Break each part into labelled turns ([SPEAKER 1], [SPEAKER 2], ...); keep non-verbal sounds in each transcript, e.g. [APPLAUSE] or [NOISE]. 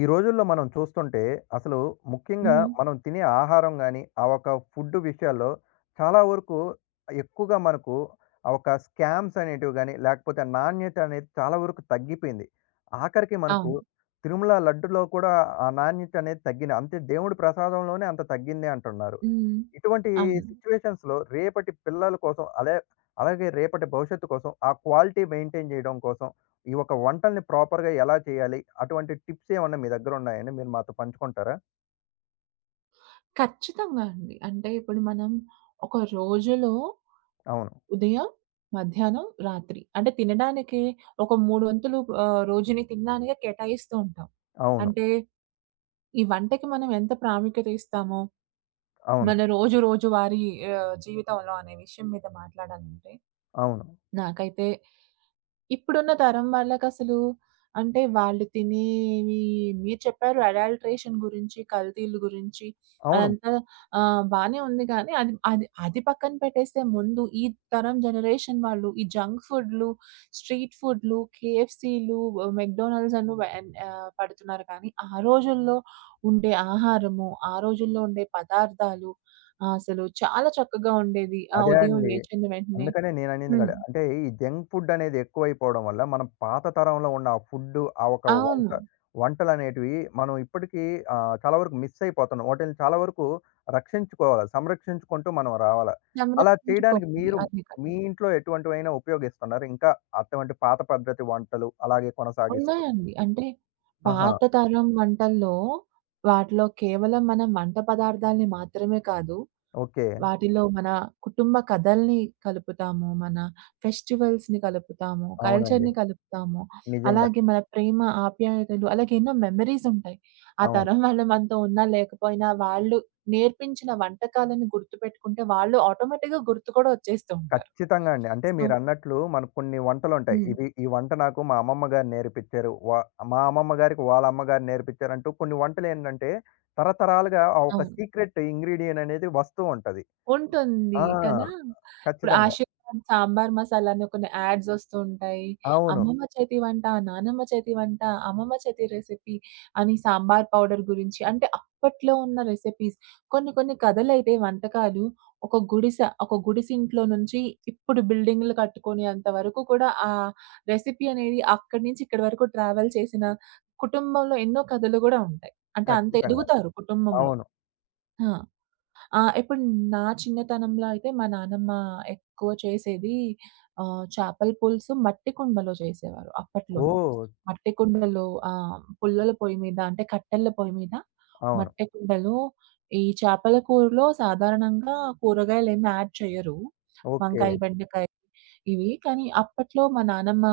[SPEAKER 1] ఈ రోజుల్లో మనం చూస్తుంటే అసలు ముఖ్యంగా
[SPEAKER 2] హుహు.
[SPEAKER 1] మనం తినే ఆహారం కానీ ఆ ఒక ఫుడ్ విషయాల్లో చాలా వరకు ఎక్కువగా మనకు ఆ ఒక స్కామ్స్ అనేటివి కానీ లేకపోతే నాణ్యత అనేది చాలా వరకు తగ్గిపోయింది. ఆఖరికి మనకు
[SPEAKER 2] అవును.
[SPEAKER 1] తిరుమల లడ్డులో కూడా ఆ నాణ్యత అనేది తగ్గింది, అంతే దేవుడి ప్రసాదంలోనే అంత తగ్గింది అంటున్నారు.
[SPEAKER 2] హ్మ్.
[SPEAKER 1] ఇటువంటి
[SPEAKER 2] అవును.
[SPEAKER 1] సిట్యుయేషన్స్‌లో రేపటి పిల్లల కోసం అలాగే రేపటి భవిష్యత్తు కోసం ఆ క్వాలిటీ మెయింటైన్ చేయడం కోసం ఈ ఒక వంటల్ని ప్రాపర్‌గా ఎలా చేయాలి? అటువంటి టిప్స్ ఏమన్నా మీ దగ్గర ఉన్నాయండి? మీరు మాతో పంచుకుంటారా?
[SPEAKER 2] ఖచ్చితంగా అండి. అంటే ఇప్పుడు మనం ఒక రోజులో
[SPEAKER 1] అవును.
[SPEAKER 2] ఉదయం, మధ్యాహ్నం, రాత్రి అంటే తినడానికి ఒక 3 వంతులు రోజుని తినడానికే కేటాయిస్తూ ఉంటాం.
[SPEAKER 1] అవును.
[SPEAKER 2] అంటే ఈ వంటకి మనం ఎంత ప్రాముఖ్యత ఇస్తామో,
[SPEAKER 1] అవును.
[SPEAKER 2] మన రోజు రోజువారీ జీవితంలో అనే విషయం మీద మాట్లాడాలంటే
[SPEAKER 1] అవును.
[SPEAKER 2] నాకైతే ఇప్పుడున్న తరం వాళ్ళకసలు అంటే వాళ్ళు తినేవి మీరు చెప్పారు అడల్ట్రేషన్ గురించి, కల్తీలు గురించి
[SPEAKER 1] అవును.
[SPEAKER 2] అదంతా బానే ఉంది కానీ అది అది అది పక్కన పెట్టేస్తే ముందు ఈ తరం జనరేషన్ వాళ్ళు ఈ జంక్ ఫుడ్‌లు, స్ట్రీట్ ఫుడ్‌లు, కేఎఫ్‌సీలు, మెక్‌డొనాల్డ్స్ అను వెన్ పడుతున్నారు కానీ ఆ రోజుల్లో ఉండే ఆహారము, ఆ రోజుల్లో ఉండే పదార్థాలు ఆ, అసలు చాలా చక్కగా ఉండేది. ఆ
[SPEAKER 1] అదే
[SPEAKER 2] ఉదయం
[SPEAKER 1] అండి.
[SPEAKER 2] లేచిన వెంటనే.
[SPEAKER 1] అందుకనే నేననింది
[SPEAKER 2] హ్మ్.
[SPEAKER 1] కాదు. అంటే ఈ జంక్ ఫుడ్ అనేది ఎక్కువైపోవడం వల్ల, మనం పాత తరంలో ఉన్న ఆ ఫుడ్డు, ఆ ఒక వంట
[SPEAKER 2] అవును.
[SPEAKER 1] వంటలనేటివి మనం ఇప్పటికీ చాలా వరకు మిస్ అయిపోతున్నాం. వాటిల్ని చాలా వరకు రక్షించుకోవాలి. సంరక్షించుకుంటూ మనం రావాలా. అలా చేయడానికి
[SPEAKER 2] సంరక్షించుకోవాలి.
[SPEAKER 1] మీరు
[SPEAKER 2] అదే కదా!
[SPEAKER 1] మీ ఇంట్లో ఎటువంటివైనా ఉపయోగిస్తున్నారు? ఇంకా అటువంటి పాత పద్ధతి వంటలు అలాగే కొనసాగిస్తూ?
[SPEAKER 2] ఉన్నాయండి. అంటే
[SPEAKER 1] ఆహా!
[SPEAKER 2] పాత తరం వంటల్లో వాటిలో కేవలం మనం వంట పదార్థాల్ని మాత్రమే కాదు,
[SPEAKER 1] ఓకే.
[SPEAKER 2] వాటిలో మన కుటుంబ కథల్ని కలుపుతాము. మన ఫెస్టివల్స్‌ని కలుపుతాము.
[SPEAKER 1] అవునండి.
[SPEAKER 2] కల్చర్‌ని కలుపుతాము.
[SPEAKER 1] నిజంగా.
[SPEAKER 2] అలాగే మన ప్రేమ, ఆప్యాయతలు అలాగే ఎన్నో మెమోరీస్ ఉంటాయి. ఆ
[SPEAKER 1] అవును.
[SPEAKER 2] తరం వాళ్ళు మనతో ఉన్నా లేకపోయినా వాళ్ళు నేర్పించిన వంటకాలను గుర్తుపెట్టుకుంటే వాళ్ళు ఆటోమేటిక్‌గా గుర్తు కూడా వచ్చేస్తూ ఉంటారు.
[SPEAKER 1] ఖచ్చితంగా అండి. అంటే
[SPEAKER 2] సో.
[SPEAKER 1] మీరన్నట్లు మనకు కొన్ని వంటలుంటాయి.
[SPEAKER 2] హ్మ్.
[SPEAKER 1] ఇది ఈ వంట నాకు మా అమ్మమ్మ గారు నేర్పిచ్చారు. మా అమ్మమ్మ గారికి వాళ్ళ అమ్మగారు నేర్పిచ్చారంటూ కొన్ని వంటలేంటంటే తరతరాలుగా ఆ ఒక
[SPEAKER 2] అవును.
[SPEAKER 1] సీక్రెట్ ఇంగ్రీడియెంట్ అనేది వస్తూ ఉంటది.
[SPEAKER 2] ఉంటుంది
[SPEAKER 1] ఆ!
[SPEAKER 2] కదా! ఇప్పుడు
[SPEAKER 1] ఖచ్చితంగా.
[SPEAKER 2] 'ఆశీర్వాద్ సాంబార్ మసాలా' అని కొన్ని యాడ్స్ ఒస్తూ ఉంటాయి.
[SPEAKER 1] అవును.
[SPEAKER 2] అమ్మమ్మ చేతి వంట, నానమ్మ చేతి వంట, అమ్మమ్మ చేతి రెసిపీ అని సాంబార్ పౌడర్ గురించి అంటే అప్పట్లో ఉన్న రెసిపీస్. కొన్ని కొన్ని కథలైతే వంటకాలు ఒక గుడిస, ఒక గుడిసింట్లో నుంచి ఇప్పుడు బిల్డింగ్‌లు కట్టుకునేంత వరకు కూడా ఆ రెసిపీ అనేది అక్కడి నుంచి ఇక్కడి వరకు ట్రావెల్ చేసిన కుటుంబంలో ఎన్నో కథలు గూడా ఉంటాయి. అంటే అంత
[SPEAKER 1] ఖచ్చితంగా.
[SPEAKER 2] ఎదుగుతారు కుటుంబంలో.
[SPEAKER 1] అవును.
[SPEAKER 2] ఆ! ఆ! ఇప్పుడు నా చిన్నతనంలో అయితే మా నానమ్మ ఎక్కువ చేసేది చేపల పులుసు మట్టి కుండలో చేసేవారు అప్పట్లోను.
[SPEAKER 1] ఓహ్!
[SPEAKER 2] మట్టి కుండలో. ఆ! పుల్లల పొయ్యి మీద అంటే కట్టెల పొయ్యి మీద
[SPEAKER 1] అవును.
[SPEAKER 2] మట్టి కుండలో ఈ చేపల కూరలో సాధారణంగా కూరగాయలేమి యాడ్ చేయరు.
[SPEAKER 1] ఓకే.
[SPEAKER 2] వంకాయ, బెండకాయ ఇవి. కానీ అప్పట్లో మా నానమ్మ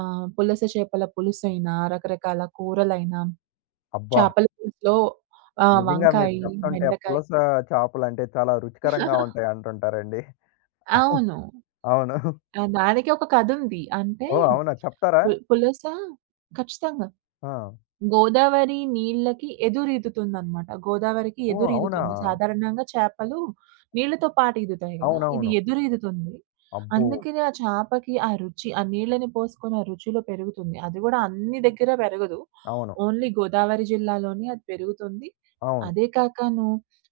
[SPEAKER 2] పులస చేపల పులుసైనా, రకరకాల కూరలైనా,
[SPEAKER 1] అబ్బా!
[SPEAKER 2] చేపల పులుసులో
[SPEAKER 1] నిజంగా మీరు
[SPEAKER 2] వంకాయి,
[SPEAKER 1] చెప్తుంటే ఆ
[SPEAKER 2] బెండకాయ.
[SPEAKER 1] పులస చేపలంటే చాలా రుచికరంగా ఉంటాయి అంటుంటారండి.
[SPEAKER 2] అవును.
[SPEAKER 1] అవును.
[SPEAKER 2] ఆ! దానికి ఒక కథుంది. అంటే,
[SPEAKER 1] ఓహ్! అవునా, చెప్తారా?
[SPEAKER 2] పులస. ఖచ్చితంగా.
[SPEAKER 1] ఆ!
[SPEAKER 2] గోదావరి నీళ్ళకి ఎదురీదుతుందనమాట. గోదావరికి
[SPEAKER 1] ఓహ్! అవునా?
[SPEAKER 2] ఎదురీదుతుంది. సాధారణంగా చేపలు నీళ్ళతో పాటు ఈదుతాయి గదా! ఇది
[SPEAKER 1] అవునవును.
[SPEAKER 2] ఎదురీదుతుంది.
[SPEAKER 1] అబ్బో!
[SPEAKER 2] అందుకనే ఆ చేపకి ఆ రుచి, ఆ నీళ్ళని పోసుకొని ఆ రుచిలో పెరుగుతుంది. అది గూడా అన్ని దగ్గర పెరగదు.
[SPEAKER 1] అవును.
[SPEAKER 2] ఓన్లీ గోదావరి జిల్లాలోనే అది పెరుగుతుంది.
[SPEAKER 1] అవును.
[SPEAKER 2] అదే కాకను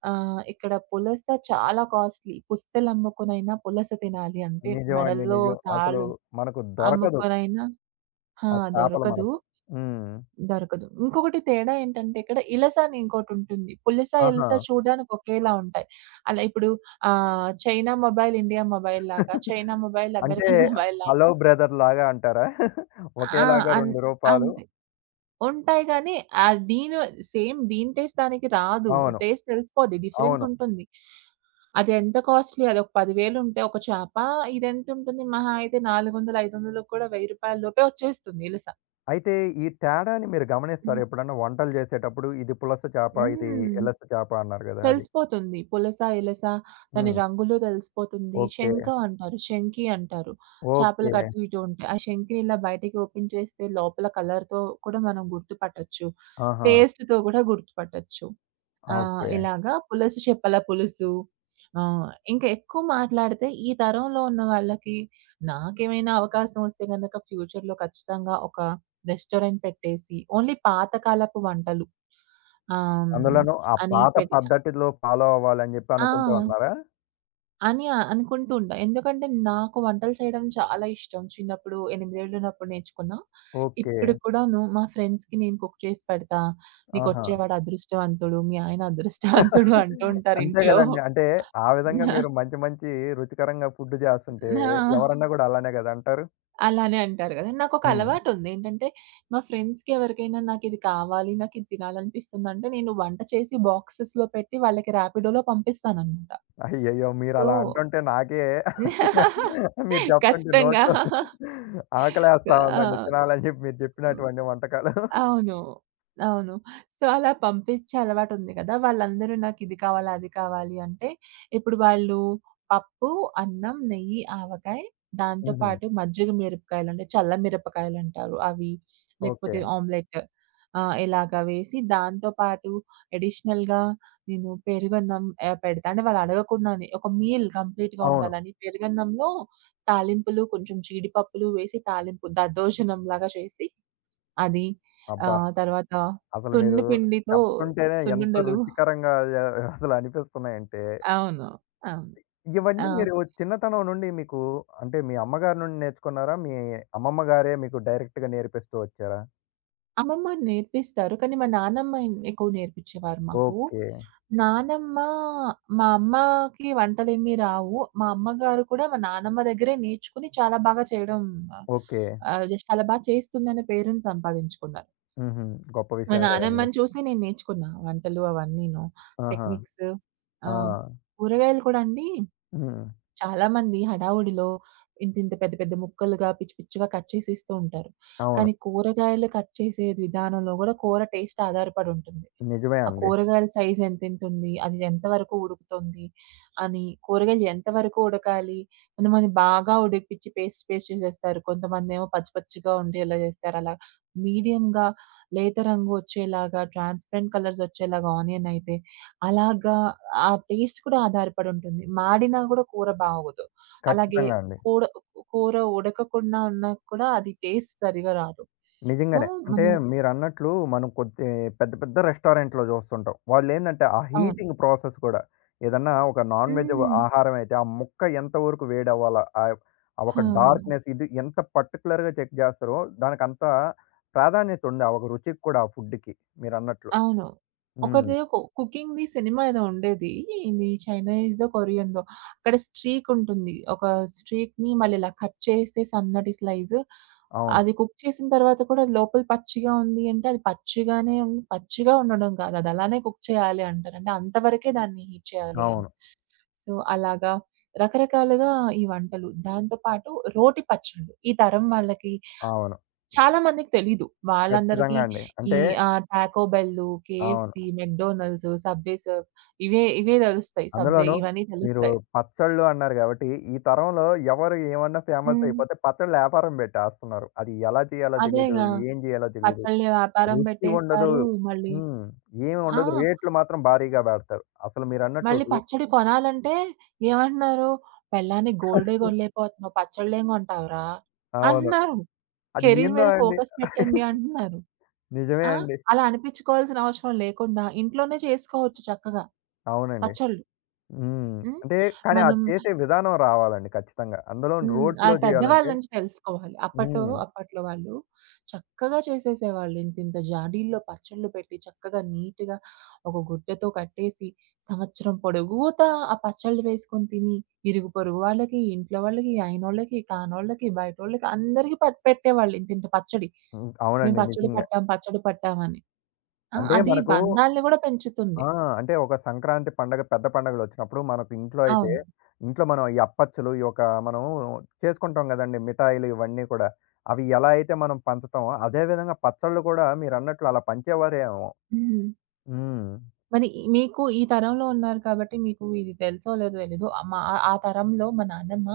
[SPEAKER 2] ఇక్కడ పులస చాలా కాస్ట్‌లీ. పుస్తెలమ్ముకొనైనా పులస తినాలి అంటే
[SPEAKER 1] నిజమండి.
[SPEAKER 2] మెడలో
[SPEAKER 1] నిజం. అసలు
[SPEAKER 2] తాళు
[SPEAKER 1] మనకు దొరకదు.
[SPEAKER 2] అమ్ముకొనైనా. ఆ!
[SPEAKER 1] ఆ చేపలు
[SPEAKER 2] దొరకదు.
[SPEAKER 1] మనకు. హ్మ్.
[SPEAKER 2] దొరకదు. ఇంకొకటి తేడా ఏంటంటే ఇక్కడ ఇలస అని ఇంకోటుంటుంది. పులస, ఇలస
[SPEAKER 1] ఆహా!
[SPEAKER 2] చూడడానికి ఒకేలా ఉంటాయి. అలా ఇప్పుడు చైనా మొబైల్, ఇండియా మొబైల్ లాగా, చైనా మొబైల్, అమెరికన్
[SPEAKER 1] అంటే
[SPEAKER 2] [LAUGHS] మొబైల్ లాగా.
[SPEAKER 1] 'హలో బ్రదర్' లాగా అంటారా?
[SPEAKER 2] ఆ!
[SPEAKER 1] ఒకేలాగా
[SPEAKER 2] అన్
[SPEAKER 1] 2 రూపాలు.
[SPEAKER 2] అంతే. ఉంటాయి గానీ దీని సేమ్ దీని టేస్ట్ దానికి రాదు.
[SPEAKER 1] అవును.
[SPEAKER 2] టేస్ట్ తెలిసిపోద్ది. డిఫరెన్స్
[SPEAKER 1] అవును.
[SPEAKER 2] ఉంటుంది. అది ఎంత కాస్ట్‌లీ, అదొక 10,000 ఉంటే ఒక చేప, ఇదెంతుంటుంది మహా అయితే 400, 500 కూడా రూ. 1000 లోపే వచ్చేస్తుంది ఇలస.
[SPEAKER 1] అయితే ఈ తేడాని మీరు గమనిస్తారా ఎప్పుడన్నా వంటలు చేసేటప్పుడు? ఇది పులస చేప, ఇది
[SPEAKER 2] హ్మ్.
[SPEAKER 1] ఎలస చేప అన్నారు గదా! అది.
[SPEAKER 2] తెలిసిపోతుంది. పులస, ఇలస దాని
[SPEAKER 1] హ్మ్.
[SPEAKER 2] రంగులు తెలిసిపోతుంది.
[SPEAKER 1] ఓకే.
[SPEAKER 2] శంఖ అంటారు. శంఖి అంటారు.
[SPEAKER 1] ఓకే.
[SPEAKER 2] చేపలకి అటు ఇటు ఉంటాయి. ఆ శంఖిని ఇలా బయటకి ఓపెన్ చేస్తే లోపల కలర్‌తో కూడా మనం గుర్తుపట్టొచ్చు.
[SPEAKER 1] ఆహా!
[SPEAKER 2] టేస్ట్‌తో కూడా గుర్తుపట్టొచ్చు.
[SPEAKER 1] ఓకే.
[SPEAKER 2] ఇలాగా పులుసు చేపల పులుసు. ఆహ్, ఇంకా ఎక్కువ మాట్లాడితే ఈ తరంలో ఉన్న వాళ్ళకి నాకేమైనా అవకాశం వస్తే గనక ఫ్యూచర్‌లో ఖచ్చితంగా ఒక రెస్టారెంట్ పెట్టేసి ఓన్లీ పాతకాలపు వంటలు ఆహ్, హ్మ్.
[SPEAKER 1] అందులోనూ ఆ
[SPEAKER 2] అని
[SPEAKER 1] పాత
[SPEAKER 2] పెట్టి
[SPEAKER 1] పద్ధతిలో ఫాలో అవ్వాలని జెప్పి
[SPEAKER 2] ఆ!
[SPEAKER 1] అనుకుంటూ ఉన్నారా?
[SPEAKER 2] అని అనుకుంటూ ఉంటా. ఎందుకంటే నాకు వంటలు చేయడం చాలా ఇష్టం. చిన్నప్పుడు 8 ఏళ్ళు ఉన్నప్పుడు నేర్చుకున్నా.
[SPEAKER 1] ఓకే.
[SPEAKER 2] ఇప్పుడు కూడాను మా ఫ్రెండ్స్‌కి నేను కుక్ చేసి పెడతా.
[SPEAKER 1] ఆహా!
[SPEAKER 2] "నీకొచ్చేవాడు అదృష్టవంతుడు. మీ ఆయన అదృష్టవంతుడు" అంటూ ఉంటారు
[SPEAKER 1] అంతే
[SPEAKER 2] ఇంట్లో.
[SPEAKER 1] గదండీ. అంటే ఆ విధంగా హ్మ్. మీరు
[SPEAKER 2] [LAUGHS]
[SPEAKER 1] మంచి మంచి రుచికరంగా ఫుడ్ జేస్తుంటే
[SPEAKER 2] ఆ!
[SPEAKER 1] ఎవరన్నా గూడా అలానే గదా అంటారు?
[SPEAKER 2] అలానే అంటారు గదా! నాకొక
[SPEAKER 1] హ్మ్.
[SPEAKER 2] అలవాటుంది. ఏంటంటే మా ఫ్రెండ్స్‌కి ఎవరికైనా నాకిది కావాలి, నాకిది తినాలనిపిస్తుందంటే నేను వంట చేసి బాక్సెస్‌లో పెట్టి వాళ్ళకి ర్యాపిడోలో పంపిస్తాననమాట.
[SPEAKER 1] అయ్యయ్యో!
[SPEAKER 2] సో.
[SPEAKER 1] మీరలా అంటుంటే నాకే
[SPEAKER 2] [LAUGHS]
[SPEAKER 1] [LAUGHS] మీరు జెప్తుంటే
[SPEAKER 2] ఖచ్చితంగా.
[SPEAKER 1] నోట్లో ఆకలేస్తా ఉందండి.
[SPEAKER 2] ఆ!
[SPEAKER 1] తినాలని జెప్పి మీరు జెప్పినటువంటి వంటకాలు.
[SPEAKER 2] అవును. అవును. సో, అలా పంపించే అలవాటుంది గదా! వాళ్ళందరూ నాకిది కావాలి, అది కావాలి అంటే, ఇప్పుడు వాళ్ళు పప్పు, అన్నం, నెయ్యి, ఆవకాయ, దాంతో
[SPEAKER 1] హుహు.
[SPEAKER 2] పాటు మజ్జిగ మిరపకాయలంటే చల్ల మిరపకాయలంటారు అవి.
[SPEAKER 1] ఓకే.
[SPEAKER 2] లేకపోతే ఆమ్లెట్ ఇలాగ వేసి దాంతో పాటు అడిషనల్‌గా నేను పెరుగన్నం పెడతా. అంటే వాళ్ళు అడగకుండానే ఒక మీల్ కంప్లీట్‌గా
[SPEAKER 1] అవును.
[SPEAKER 2] ఉండాలని పెరుగన్నంలో తాలింపులు కొంచెం జీడిపప్పులు వేసి తాలింపు దద్దోజనంలాగా చేసి అది, ఆ!
[SPEAKER 1] అబ్బా!
[SPEAKER 2] తర్వాత
[SPEAKER 1] అసలు మీరు
[SPEAKER 2] సున్ను
[SPEAKER 1] హ్మ్.
[SPEAKER 2] పిండితో
[SPEAKER 1] చెప్తుంటేనే ఎంత
[SPEAKER 2] సున్నుండలు.
[SPEAKER 1] రుచికరంగా అసలు అనిపిస్తున్నాయంటే
[SPEAKER 2] అవును. అవును. ఆ!
[SPEAKER 1] ఇవన్నీ మీరు చిన్నతనం నుండి మీకు, అంటే మీ అమ్మగారి నుండి నేర్చుకున్నారా? మీ అమ్మమ్మ గారే మీకు డైరెక్ట్‌గా నేర్పిస్తూ వచ్చారా?
[SPEAKER 2] అమ్మమ్మ నేర్పిస్తారు. కానీ మా నానమ్మ ఎక్కువ నేర్పించేవారు మాకు.
[SPEAKER 1] ఓకే.
[SPEAKER 2] నానమ్మ. మా అమ్మకి వంటలేమి రావు. మా అమ్మగారు కూడా మా నానమ్మ దగ్గరే నేర్చుకొని చాలా బాగా చేయడం
[SPEAKER 1] ఓకే.
[SPEAKER 2] జస్ట్ చాలా చేస్తుందనే పేరుని సంపాదించుకున్నారు.
[SPEAKER 1] హుహు. గొప్ప
[SPEAKER 2] మా
[SPEAKER 1] విషయమే గదండీ!
[SPEAKER 2] నానమ్మని చూసి నేను నేర్చుకున్నా వంటలు అవన్నీను.
[SPEAKER 1] ఆహా!
[SPEAKER 2] టెక్నిక్స్. ఆ!
[SPEAKER 1] ఆ!
[SPEAKER 2] కూరగాయలు కూడా అండి,
[SPEAKER 1] హ్మ్.
[SPEAKER 2] చాలామంది హడావుడిలో ఇంతింత పెద్ద పెద్ద ముక్కలుగా పిచ్చి పిచ్చిగా కట్ చేసి ఇస్తూ ఉంటారు.
[SPEAKER 1] అవును.
[SPEAKER 2] కానీ కూరగాయలు కట్ చేసే విధానంలో గూడా కూర టేస్ట్ ఆధారపడి ఉంటుంది.
[SPEAKER 1] నిజమే
[SPEAKER 2] ఆ
[SPEAKER 1] అండి.
[SPEAKER 2] కూరగాయల సైజ్ ఎంతెంతుంది? అది ఎంతవరకు ఉడుకుతుంది? అని కూరగాయలు ఎంతవరకు ఉడకాలి? కొంతమంది బాగా ఉడికిపిచ్చి పేస్ట్ పేస్ట్ చేసేస్తారు. కొంతమందేమో పచ్చి పచ్చిగా ఉండేలా చేస్తారు. అలా మీడియం‌గా లేత రంగు వచ్చేలాగా, ట్రాన్స్‌పరెంట్ కలర్స్ వచ్చేలాగా ఆనియన్ అయితే, అలాగా ఆ టేస్ట్ కూడా ఆధారపడి ఉంటుంది. మాడినా కూడా కూర బాగోదు. అలాగే
[SPEAKER 1] ఖచ్చితంగా అండి.
[SPEAKER 2] కూడ కూర ఉడకకుండా ఉన్నా కూడా అది టేస్ట్ సరిగా రాదు. సో,
[SPEAKER 1] నిజంగానే. అంటే
[SPEAKER 2] మనం.
[SPEAKER 1] మీరన్నట్లు మనం కొద్ది పెద్ద పెద్ద రెస్టారెంట్‌లో చూస్తుంటాం. వాళ్ళేందంటే ఆ
[SPEAKER 2] అవును.
[SPEAKER 1] హీటింగ్ ప్రాసెస్ కూడా ఏదన్నా ఒక నాన్ వెజ్
[SPEAKER 2] హ్మ్.
[SPEAKER 1] ఆహారం అయితే ఆ ముక్క ఎంతవరకు వేడవ్వాలా? ఆ ఆ ఒక
[SPEAKER 2] ఆ!
[SPEAKER 1] డార్క్‌నెస్ ఇది ఎంత పర్టిక్యులర్‌గా చెక్ చేస్తారో దానికంత ప్రాధాన్యత ఉంది. ఆ ఒక రుచికి కూడా ఆ ఫుడ్‌కి మీరన్నట్లు.
[SPEAKER 2] అవును.
[SPEAKER 1] హ్మ్.
[SPEAKER 2] ఒకటిది కుకింగ్‌ది సినిమా ఏదో ఉండేది. ఇది చైనీస్‌దో, కొరియన్‌దో. అక్కడ స్ట్రీక్ ఉంటుంది. ఒక స్ట్రీక్‌ని మళ్ళీ ఇలా కట్ చేస్తే సన్నటి స్లైస్.
[SPEAKER 1] అవును.
[SPEAKER 2] అది కుక్ చేసిన తర్వాత కూడా అది లోపల పచ్చిగా ఉంది అంటే అది పచ్చిగానే ఉంది. పచ్చిగా ఉండడం కాదు. అది అలానే కుక్ చేయాలి అంటారు. అంటే అంతవరకే దాన్ని హీట్ చేయాలి అని.
[SPEAKER 1] అవును.
[SPEAKER 2] సో, అలాగా రకరకాలుగా ఈ వంటలు. దాంతో పాటు రోటి పచ్చళ్ళు. ఈ తరం వాళ్ళకి
[SPEAKER 1] అవును.
[SPEAKER 2] చాలా మందికి తెలీదు. వాళ్ళందరికీ
[SPEAKER 1] ఖచ్చితంగా అండి.
[SPEAKER 2] ఈ
[SPEAKER 1] అంటే
[SPEAKER 2] టాకో బెల్లు,
[SPEAKER 1] అవును.
[SPEAKER 2] కేఎఫ్‌సి, మెక్‌డొనాల్డ్స్, సబ్‌వే సర్ఫ్ ఇవే ఇవే దెలుస్తాయి. సబ్‌వే
[SPEAKER 1] అందులోనూ
[SPEAKER 2] ఇవన్నీ
[SPEAKER 1] మీరు
[SPEAKER 2] తెలుస్తాయి.
[SPEAKER 1] పచ్చళ్ళు అన్నారు గాబట్టి, ఈ తరంలో ఎవరు ఏమన్నా ఫేమస్
[SPEAKER 2] హ్మ్.
[SPEAKER 1] అయిపోతే పచ్చళ్ళ యాపారం పెట్టేస్తున్నారు. అది ఎలా చేయాలో తెలీదు,
[SPEAKER 2] అదేగా!
[SPEAKER 1] ఏం చేయాలో తెలీదు.
[SPEAKER 2] పచ్చళ్ళ వ్యాపారం
[SPEAKER 1] రుచి ఉండదు.
[SPEAKER 2] బెట్టేస్తారు. మళ్ళీ.
[SPEAKER 1] హ్మ్. ఏమి
[SPEAKER 2] ఆ!
[SPEAKER 1] ఉండదు. రేట్లు మాత్రం భారీగా పెడతారు. అసలు మీరన్నట్లు
[SPEAKER 2] మళ్ళీ పచ్చడి కొనాలంటే ఏమంటున్నారు? "పెళ్ళానికి గోల్డే గొనలేకపోతున్నావు, పచ్చళ్ళేం గొంటావురా?"
[SPEAKER 1] అవును.
[SPEAKER 2] అంటున్నారు.
[SPEAKER 1] అది
[SPEAKER 2] కెరీర్
[SPEAKER 1] ఏందో
[SPEAKER 2] మీద
[SPEAKER 1] అండి.
[SPEAKER 2] ఫోకస్ పెట్టండి అంటున్నారు.
[SPEAKER 1] నిజమే
[SPEAKER 2] ఆ!
[SPEAKER 1] అండి.
[SPEAKER 2] అలా అనిపిచ్చుకోవాల్సిన అవసరం లేకుండా ఇంట్లోనే చేసుకోవచ్చు చక్కగా
[SPEAKER 1] అవునండి.
[SPEAKER 2] పచ్చళ్ళు.
[SPEAKER 1] హ్మ్.
[SPEAKER 2] హ్మ్.
[SPEAKER 1] అంటే కానీ అది
[SPEAKER 2] మనం.
[SPEAKER 1] చేసే విధానం రావాలండి ఖచ్చితంగా. అందులోను
[SPEAKER 2] హ్మ్.
[SPEAKER 1] రోట్లో
[SPEAKER 2] అది పెద్దవాళ్ళ
[SPEAKER 1] చేయాలంటే
[SPEAKER 2] నుంచి తెలుసుకోవాలి. అప్పట్లో
[SPEAKER 1] హ్మ్.
[SPEAKER 2] అప్పట్లో వాళ్ళు చక్కగా చేసేసేవాళ్ళు. ఇంతింత జాడీల్లో పచ్చళ్ళు పెట్టి చక్కగా నీట్‌గా ఒక గుడ్డతో కట్టేసి సంవత్సరం పొడుగుతా ఆ పచ్చళ్ళు వేసుకొని తిని ఇరుగు పొరుగు వాళ్ళకి, ఇంట్లో వాళ్ళకి, అయినోళ్ళకి, కానోళ్ళకి, బయటోళ్ళకి అందరికి పెట్టేవాళ్ళు ఇంతింత పచ్చడి.
[SPEAKER 1] హ్మ్.
[SPEAKER 2] మేము
[SPEAKER 1] అవునండి.
[SPEAKER 2] పచ్చడి
[SPEAKER 1] నిజంగా.
[SPEAKER 2] పట్టాం, పచ్చడి పట్టామని. ఆ!
[SPEAKER 1] అంటే
[SPEAKER 2] అది
[SPEAKER 1] మనకు
[SPEAKER 2] బంధాలను గూడా పెంచుతుంది.
[SPEAKER 1] ఆ! అంటే ఒక సంక్రాంతి పండగ పెద్ద పండగలొచ్చినప్పుడు మనకు ఇంట్లో అయితే,
[SPEAKER 2] అవును.
[SPEAKER 1] ఇంట్లో మనం ఈ అప్పచ్చులు, ఈ యొక్క మనం చేసుకుంటాం గదండీ! మిఠాయిలు ఇవన్నీ కూడా. అవి ఎలా అయితే మనం పంచుతామో, అదే విధంగా పచ్చళ్ళు కూడా మీరన్నట్లు అలా పంచేవారేమో.
[SPEAKER 2] హ్మ్.
[SPEAKER 1] హ్మ్.
[SPEAKER 2] మరి ఈ- మీకు ఈ తరంలో ఉన్నారు కాబట్టి మీకు ఇది తెలుసో లేదో తెలీదు. మా ఆ తరంలో మా నాన్నమ్మ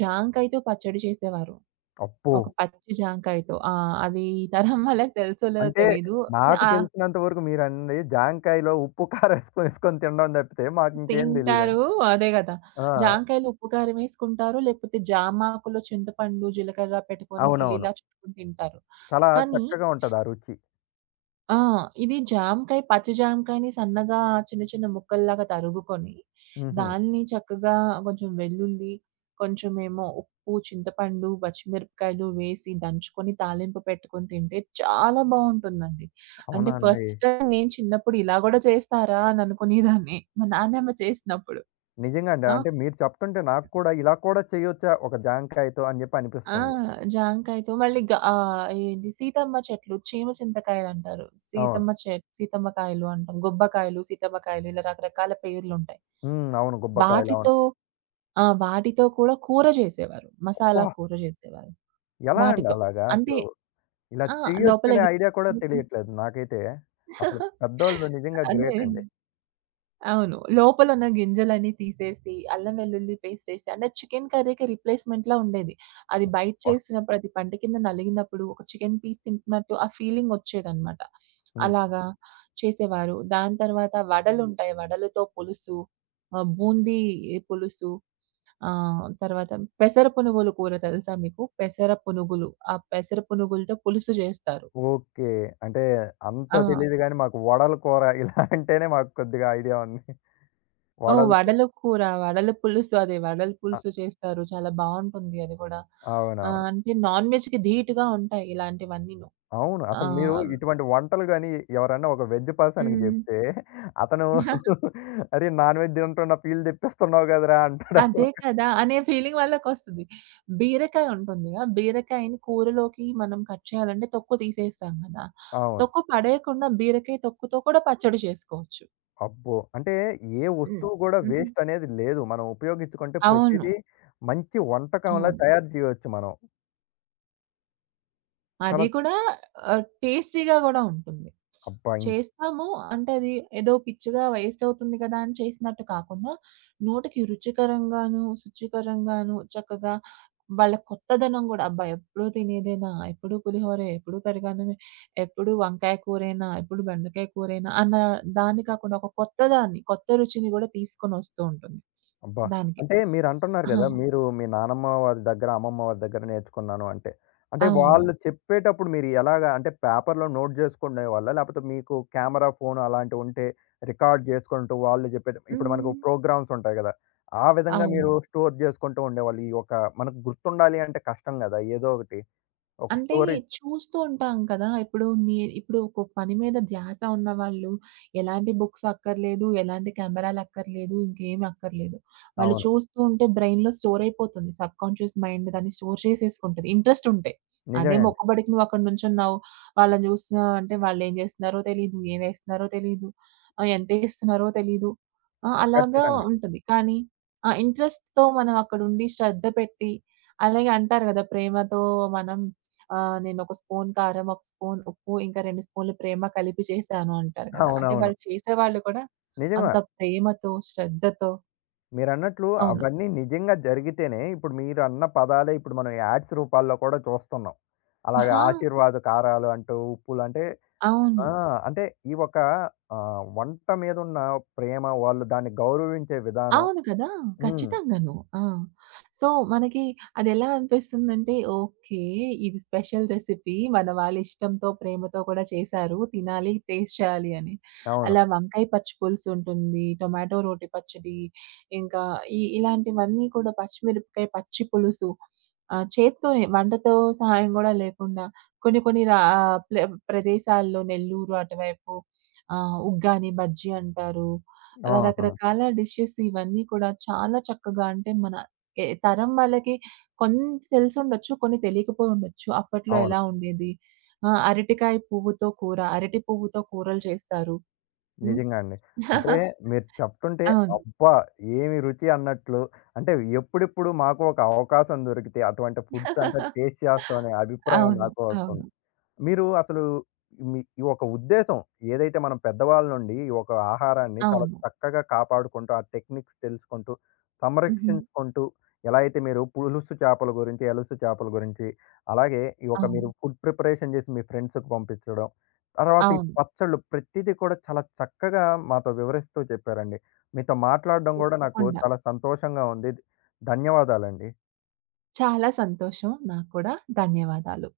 [SPEAKER 2] జాంకాయతో పచ్చడి చేసేవారు.
[SPEAKER 1] అబ్బో!
[SPEAKER 2] ఒక పచ్చి జాంకాయతో. ఆ! అది ఈ తరం వాళ్ళకి తెలుసో లేదో
[SPEAKER 1] అంటే
[SPEAKER 2] తెలీదు.
[SPEAKER 1] నాకు
[SPEAKER 2] ఆ!
[SPEAKER 1] తెలిసినంత వరకు మీరన్నది జాంకాయలో ఉప్పు, కారం ఎసుకొని, ఎసుకొని తినడం తప్పితే మాకింకేం
[SPEAKER 2] తింటారు.
[SPEAKER 1] తెలీదండి.
[SPEAKER 2] అదే గదా!
[SPEAKER 1] ఆ!
[SPEAKER 2] జాంకాయలు ఉప్పు కారం ఏసుకుంటారు. లేకపోతే జామాకులో చింతపండు, జీలకర్ర పెట్టుకొని
[SPEAKER 1] అవునవును.
[SPEAKER 2] కిలీలా చుట్టుకొని తింటారు.
[SPEAKER 1] చాలా
[SPEAKER 2] కానీ.
[SPEAKER 1] చక్కగా ఉంటది ఆ రుచి.
[SPEAKER 2] ఆ! ఇది జామకాయ, పచ్చి జామకాయని సన్నగా చిన్న చిన్న ముక్కల్లాగా తరుగుకొని,
[SPEAKER 1] హుహు.
[SPEAKER 2] దాన్ని చక్కగా కొంచెం వెల్లుల్లి, కొంచెమేమో ఉప్పు, చింతపండు, పచ్చిమిరపకాయలు వేసి దంచుకొని తాలింపు పెట్టుకొని తింటే చాలా బావుంటుందండి. అంటే
[SPEAKER 1] అవునా అండి?
[SPEAKER 2] ఫస్ట్ టైమ్ నేను చిన్నప్పుడు ఇలా గూడా చేస్తారా? అని అనుకునేదాన్ని. మా నాన్నమ్మ చేసినప్పుడు.
[SPEAKER 1] నిజంగా అండి.
[SPEAKER 2] ఆ!
[SPEAKER 1] అంటే మీరు చెప్తుంటే నాకు కూడా ఇలా కూడా చేయొచ్చా ఒక జాంకాయతో అని జెప్పి
[SPEAKER 2] ఆ!
[SPEAKER 1] అనిపిస్తుంది.
[SPEAKER 2] జాంకాయతో మళ్ళీ ఏంటి, సీతమ్మ చెట్లు, చీమ చింతకాయలంటారు.
[SPEAKER 1] అవును.
[SPEAKER 2] సీతమ్మ కాయలు అంటాం. గొబ్బకాయలు, సీతమ్మ కాయలు ఇలా రకరకాల పేర్లుంటాయి.
[SPEAKER 1] హ్మ్. అవును. గుబ్బకాయలు అవును.
[SPEAKER 2] వాటితో. ఆ! వాటితో కూడా కూర చేసేవారు.
[SPEAKER 1] అబ్బా!
[SPEAKER 2] మసాలా కూర చేసేవారు
[SPEAKER 1] ఎలా అండి
[SPEAKER 2] వాటితో.
[SPEAKER 1] అలాగా
[SPEAKER 2] అంటే.
[SPEAKER 1] అసలు? ఇలా
[SPEAKER 2] ఆ! లోపల
[SPEAKER 1] చేయొచ్చనే
[SPEAKER 2] గి
[SPEAKER 1] ఐడియా కూడా తెలియట్లేదు నాకైతే. అసలు పెద్దోళ్ళు
[SPEAKER 2] [LAUGHS]
[SPEAKER 1] నిజంగా
[SPEAKER 2] అదే.
[SPEAKER 1] గ్రేట్ అండి.
[SPEAKER 2] అవును. లోపలున్న గింజలన్నీ తీసేసి, అల్లం వెల్లుల్లి పేస్టేసి అంటే చికెన్ కర్రీకి రిప్లేస్‌మెంట్‌లా ఉండేది. అది బైట్
[SPEAKER 1] అబ్బా!
[SPEAKER 2] చేసినప్పుడు, అది పంట కింద నలిగినప్పుడు, ఒక చికెన్ పీస్ తింటున్నట్టు ఆ ఫీలింగొచ్చేదనమాట.
[SPEAKER 1] హ్మ్.
[SPEAKER 2] అలాగా చేసేవారు. దాని తర్వాత వడలుంటాయి. వడలతో పులుసు, బూందీ పులుసు, తర్వాత పెసర పునుగులు కూర తెలుసా మీకు? పెసర పునుగులు. ఆ పెసర పునుగులతో పులుసు జేస్తారు.
[SPEAKER 1] ఓకే. అంటే అంత
[SPEAKER 2] ఆ!
[SPEAKER 1] తెలీదు గానీ మాకు వడల కూర ఇలా అంటేనే మాకు కొద్దిగా ఐడియా ఉంది.
[SPEAKER 2] ఓహ్!
[SPEAKER 1] వడలు
[SPEAKER 2] వడల కూర, వడల పులుసు, అదే వడల
[SPEAKER 1] ఆ!
[SPEAKER 2] పులుసు చేస్తారు. చాలా బావుంటుంది అది కూడా.
[SPEAKER 1] అవునవును.
[SPEAKER 2] అంటే నాన్ వెజ్‌కి ధీటుగా ఉంటాయి ఇలాంటివన్నీను.
[SPEAKER 1] అవును. అసలు మీరు
[SPEAKER 2] ఆహ్,
[SPEAKER 1] ఇటువంటి వంటలు గాని ఎవరన్నా ఒక వెజ్ పర్సన్‌కి
[SPEAKER 2] హ్మ్.
[SPEAKER 1] జెప్తే అతను [LAUGHS] "అరే! నాన్ వెజ్ తింటున్న ఫీల్ తెప్పిస్తున్నావు కదరా!" అంటాడు
[SPEAKER 2] అదే
[SPEAKER 1] అసలు.
[SPEAKER 2] కదా! అనే ఫీలింగ్ వాళ్ళకొస్తది. బీరకాయ ఉంటుందిగా, బీరకాయని కూరలోకి మనం కట్ చేయాలంటే తొక్కు తీసేస్తాం కదా!
[SPEAKER 1] అవును.
[SPEAKER 2] తొక్కు పడేయకుండా బీరకాయ తొక్కుతో కూడా పచ్చడి చేసుకోవచ్చు.
[SPEAKER 1] అబ్బో! అంటే ఏ
[SPEAKER 2] హ్మ్.
[SPEAKER 1] వస్తువు కూడా
[SPEAKER 2] హుహు.
[SPEAKER 1] వేస్ట్ అనేది లేదు. మనం ఉపయోగించుకుంటే
[SPEAKER 2] అవును.
[SPEAKER 1] ప్రతిదీ మంచి వంటకంలా
[SPEAKER 2] అవును.
[SPEAKER 1] తయారు చేయొచ్చు మనం.
[SPEAKER 2] అది
[SPEAKER 1] చాలా
[SPEAKER 2] కూడా టేస్టీగా గూడా ఉంటుంది.
[SPEAKER 1] అబ్బా!
[SPEAKER 2] చేస్తాము. అంటే అది ఏదో పిచ్చిగా వేస్ట్ అవుతుంది కదా! అని చేసినట్టు కాకుండా, నోటికి రుచికరంగాను, శుచికరంగాను చక్కగా వాళ్ళ కొత్తదనం గూడా అబ్బా! ఎప్పుడూ తినేదేనా? ఎప్పుడూ పులిహోరే, ఎప్పుడూ పెరుగన్నమే, ఎప్పుడూ వంకాయ కూరేనా, ఎప్పుడు బెండకాయ కూరేనా అన్న దాన్ని కాకుండా ఒక కొత్తదాన్ని, కొత్త రుచిని గూడా తీసుకొనొస్తూ ఉంటుంది.
[SPEAKER 1] అబ్బా!
[SPEAKER 2] దానికి.
[SPEAKER 1] అంటే మీరంటున్నారు
[SPEAKER 2] ఆ!
[SPEAKER 1] గదా! మీరు మీ నానమ్మ వారి దగ్గర, అమ్మమ్మ వారి దగ్గర నేర్చుకున్నాను అంటే. అంటే
[SPEAKER 2] అవును.
[SPEAKER 1] వాళ్ళు చెప్పేటప్పుడు మీరు ఎలాగా, అంటే పేపర్‌లో నోట్ జేసుకునేవాళ్ళా? లేపోతే మీకు కెమెరా, ఫోను అలాంటివి ఉంటే రికార్డ్ జేసుకుంటూ వాళ్ళు జెప్పేటి, ఇప్పుడు మనకు
[SPEAKER 2] హ్మ్.
[SPEAKER 1] ప్రోగ్రామ్స్ ఉంటాయి గదా! ఆ విధంగా మీరు
[SPEAKER 2] అవును.
[SPEAKER 1] స్టోర్ జేసుకుంటూ ఉండేవాళ్ళు. ఈ ఒక మనకు గుర్తుండాలి అంటే కష్టం గదా! ఏదో ఒకటి. ఒక
[SPEAKER 2] అంటే
[SPEAKER 1] స్టోరీ
[SPEAKER 2] చూస్తూ ఉంటాం కదా! ఇప్పుడు ఇప్పుడు ఒక పని మీద ధ్యాస ఉన్నవాళ్ళు ఎలాంటి బుక్స్ అక్కర్లేదు, ఎలాంటి కెమెరాలక్కర్లేదు, ఇంకేమి అక్కర్లేదు. వాళ్ళు
[SPEAKER 1] అవును.
[SPEAKER 2] చూస్తూ ఉంటే బ్రెయిన్‌లో స్టోర్ అయిపోతుంది. సబ్‌కాన్షియస్ మైండ్ దాన్ని స్టోర్ చేసేసుకుంటది ఇంట్రెస్ట్ ఉంటే. అదే
[SPEAKER 1] నిజమే అండి.
[SPEAKER 2] మొక్కుబడికి నువ్వు అక్కడ నుంచున్నావు. వాళ్ళని చూస్తున్నావు అంటే వాళ్ళేం చేస్తున్నారో తెలీదు, ఏమేస్తున్నారో తెలీదు, ఎంతేస్తున్నారో తెలీదు. ఆ! అలాగా
[SPEAKER 1] ఖచ్చితంగా.
[SPEAKER 2] ఉంటది. కానీ ఆ ఇంట్రెస్ట్‌తో మనం అక్కడుండి శ్రద్ధ పెట్టి అలాగే అంటారు కదా! ప్రేమతో మనం నేనొక స్పూన్ కారం, ఒక స్పూన్ ఉప్పు, ఇంకా 2 స్పూన్లు ప్రేమ కలిపి చేశాను అంటారు కదా! అంటే
[SPEAKER 1] అవునవును.
[SPEAKER 2] వాళ్ళు చేసేవాళ్ళు కూడా
[SPEAKER 1] నిజంగా.
[SPEAKER 2] అంత ప్రేమతో, శ్రద్ధతో.
[SPEAKER 1] మీరన్నట్లు
[SPEAKER 2] అవును.
[SPEAKER 1] అవన్నీ నిజంగా జరిగితేనే ఇప్పుడు మీరన్న పదాలే ఇప్పుడు మనం యాడ్స్ రూపాల్లో కూడా చూస్తున్నాం. అలాగే
[SPEAKER 2] ఆహా!
[SPEAKER 1] ఆశీర్వాద్ కారాలు అంటూ, ఉప్పులు అంటే
[SPEAKER 2] అవును.
[SPEAKER 1] ఆ! అంటే ఈ ఒక వంట మీదున్న ప్రేమ, వాళ్ళు దాన్ని గౌరవించే విధానం.
[SPEAKER 2] అవును కదా!
[SPEAKER 1] హ్మ్.
[SPEAKER 2] ఖచ్చితంగాను. ఆ! సో, మనకి అదెలా అనిపిస్తుందంటే, ఓకే. ఇది స్పెషల్ రెసిపీ. మన వాళ్ళు ఇష్టంతో, ప్రేమతో కూడా చేశారు. తినాలి, టేస్ట్ చేయాలి అని.
[SPEAKER 1] అవును.
[SPEAKER 2] అలా వంకాయ పచ్చి పులుసు ఉంటుంది. టొమాటో రోటి పచ్చడి, ఇంకా ఇలాంటివన్నీ కూడా, పచ్చిమిరపకాయ పచ్చి పులుసు. చేత్తోనే వంటతో సహాయం గూడా లేకుండా కొన్ని కొన్ని ప్ల ప్రదేశాల్లో నెల్లూరు అటువైపు ఉగ్గాని బజ్జీ అంటారు. అలా
[SPEAKER 1] ఆహా!
[SPEAKER 2] రకరకాల డిషెస్ ఇవన్నీ కూడా చాలా చక్కగా అంటే మన ఏ తరం వాళ్ళకి కొన్ని తెలిసుండొచ్చు, కొన్ని తెలియకపోయుండొచ్చు. అప్పట్లో
[SPEAKER 1] అవును.
[SPEAKER 2] ఎలా ఉండేది? ఆ! అరటికాయ పువ్వుతో కూర, అరటి పువ్వుతో కూరలు చేస్తారు. హ్మ్.
[SPEAKER 1] నిజంగా అండి. అంటే
[SPEAKER 2] [LAUGHS]
[SPEAKER 1] మీరు చెప్తుంటే
[SPEAKER 2] అవును.
[SPEAKER 1] అబ్బా! ఏమి రుచి అన్నట్లు అంటే ఎప్పుడెప్పుడు మాకు ఒక అవకాశం దొరికితే అటువంటి ఫుడ్స్ అంటే
[SPEAKER 2] [LAUGHS]
[SPEAKER 1] టేస్ట్ చేస్తాం అనే అభిప్రాయం
[SPEAKER 2] అవును.
[SPEAKER 1] నాకు వస్తుంది.
[SPEAKER 2] అవును.
[SPEAKER 1] మీరు అసలు మీ ఈ ఒక ఉద్దేశం, ఏదైతే మనం పెద్దవాళ్ళ నుండి ఈ ఒక ఆహారాన్ని చాలా
[SPEAKER 2] అవును.
[SPEAKER 1] చక్కగా కాపాడుకుంటూ, ఆ టెక్నిక్స్ తెలుసుకుంటూ,
[SPEAKER 2] హుహు.
[SPEAKER 1] సంరక్షించుకుంటూ, ఎలా అయితే మీరు పులుసు చేపల గురించి, ఎలుసు చేపల గురించి, అలాగే ఈ ఒక
[SPEAKER 2] అవును.
[SPEAKER 1] మీరు ఫుడ్ ప్రిపరేషన్ చేసి మీ ఫ్రెండ్స్‌కి పంపించడం, తర్వాత ఈ
[SPEAKER 2] అవును.
[SPEAKER 1] పచ్చళ్ళు ప్రతిదీ కూడా చాలా చక్కగా మాతో వివరిస్తూ చెప్పారండి. మీతో మాట్లాడడం కూడా నాకు
[SPEAKER 2] తప్పకుండా.
[SPEAKER 1] చాలా సంతోషంగా ఉంది. ధన్యవాదాలండి.
[SPEAKER 2] చాలా సంతోషం. నాకు కూడా. ధన్యవాదాలు.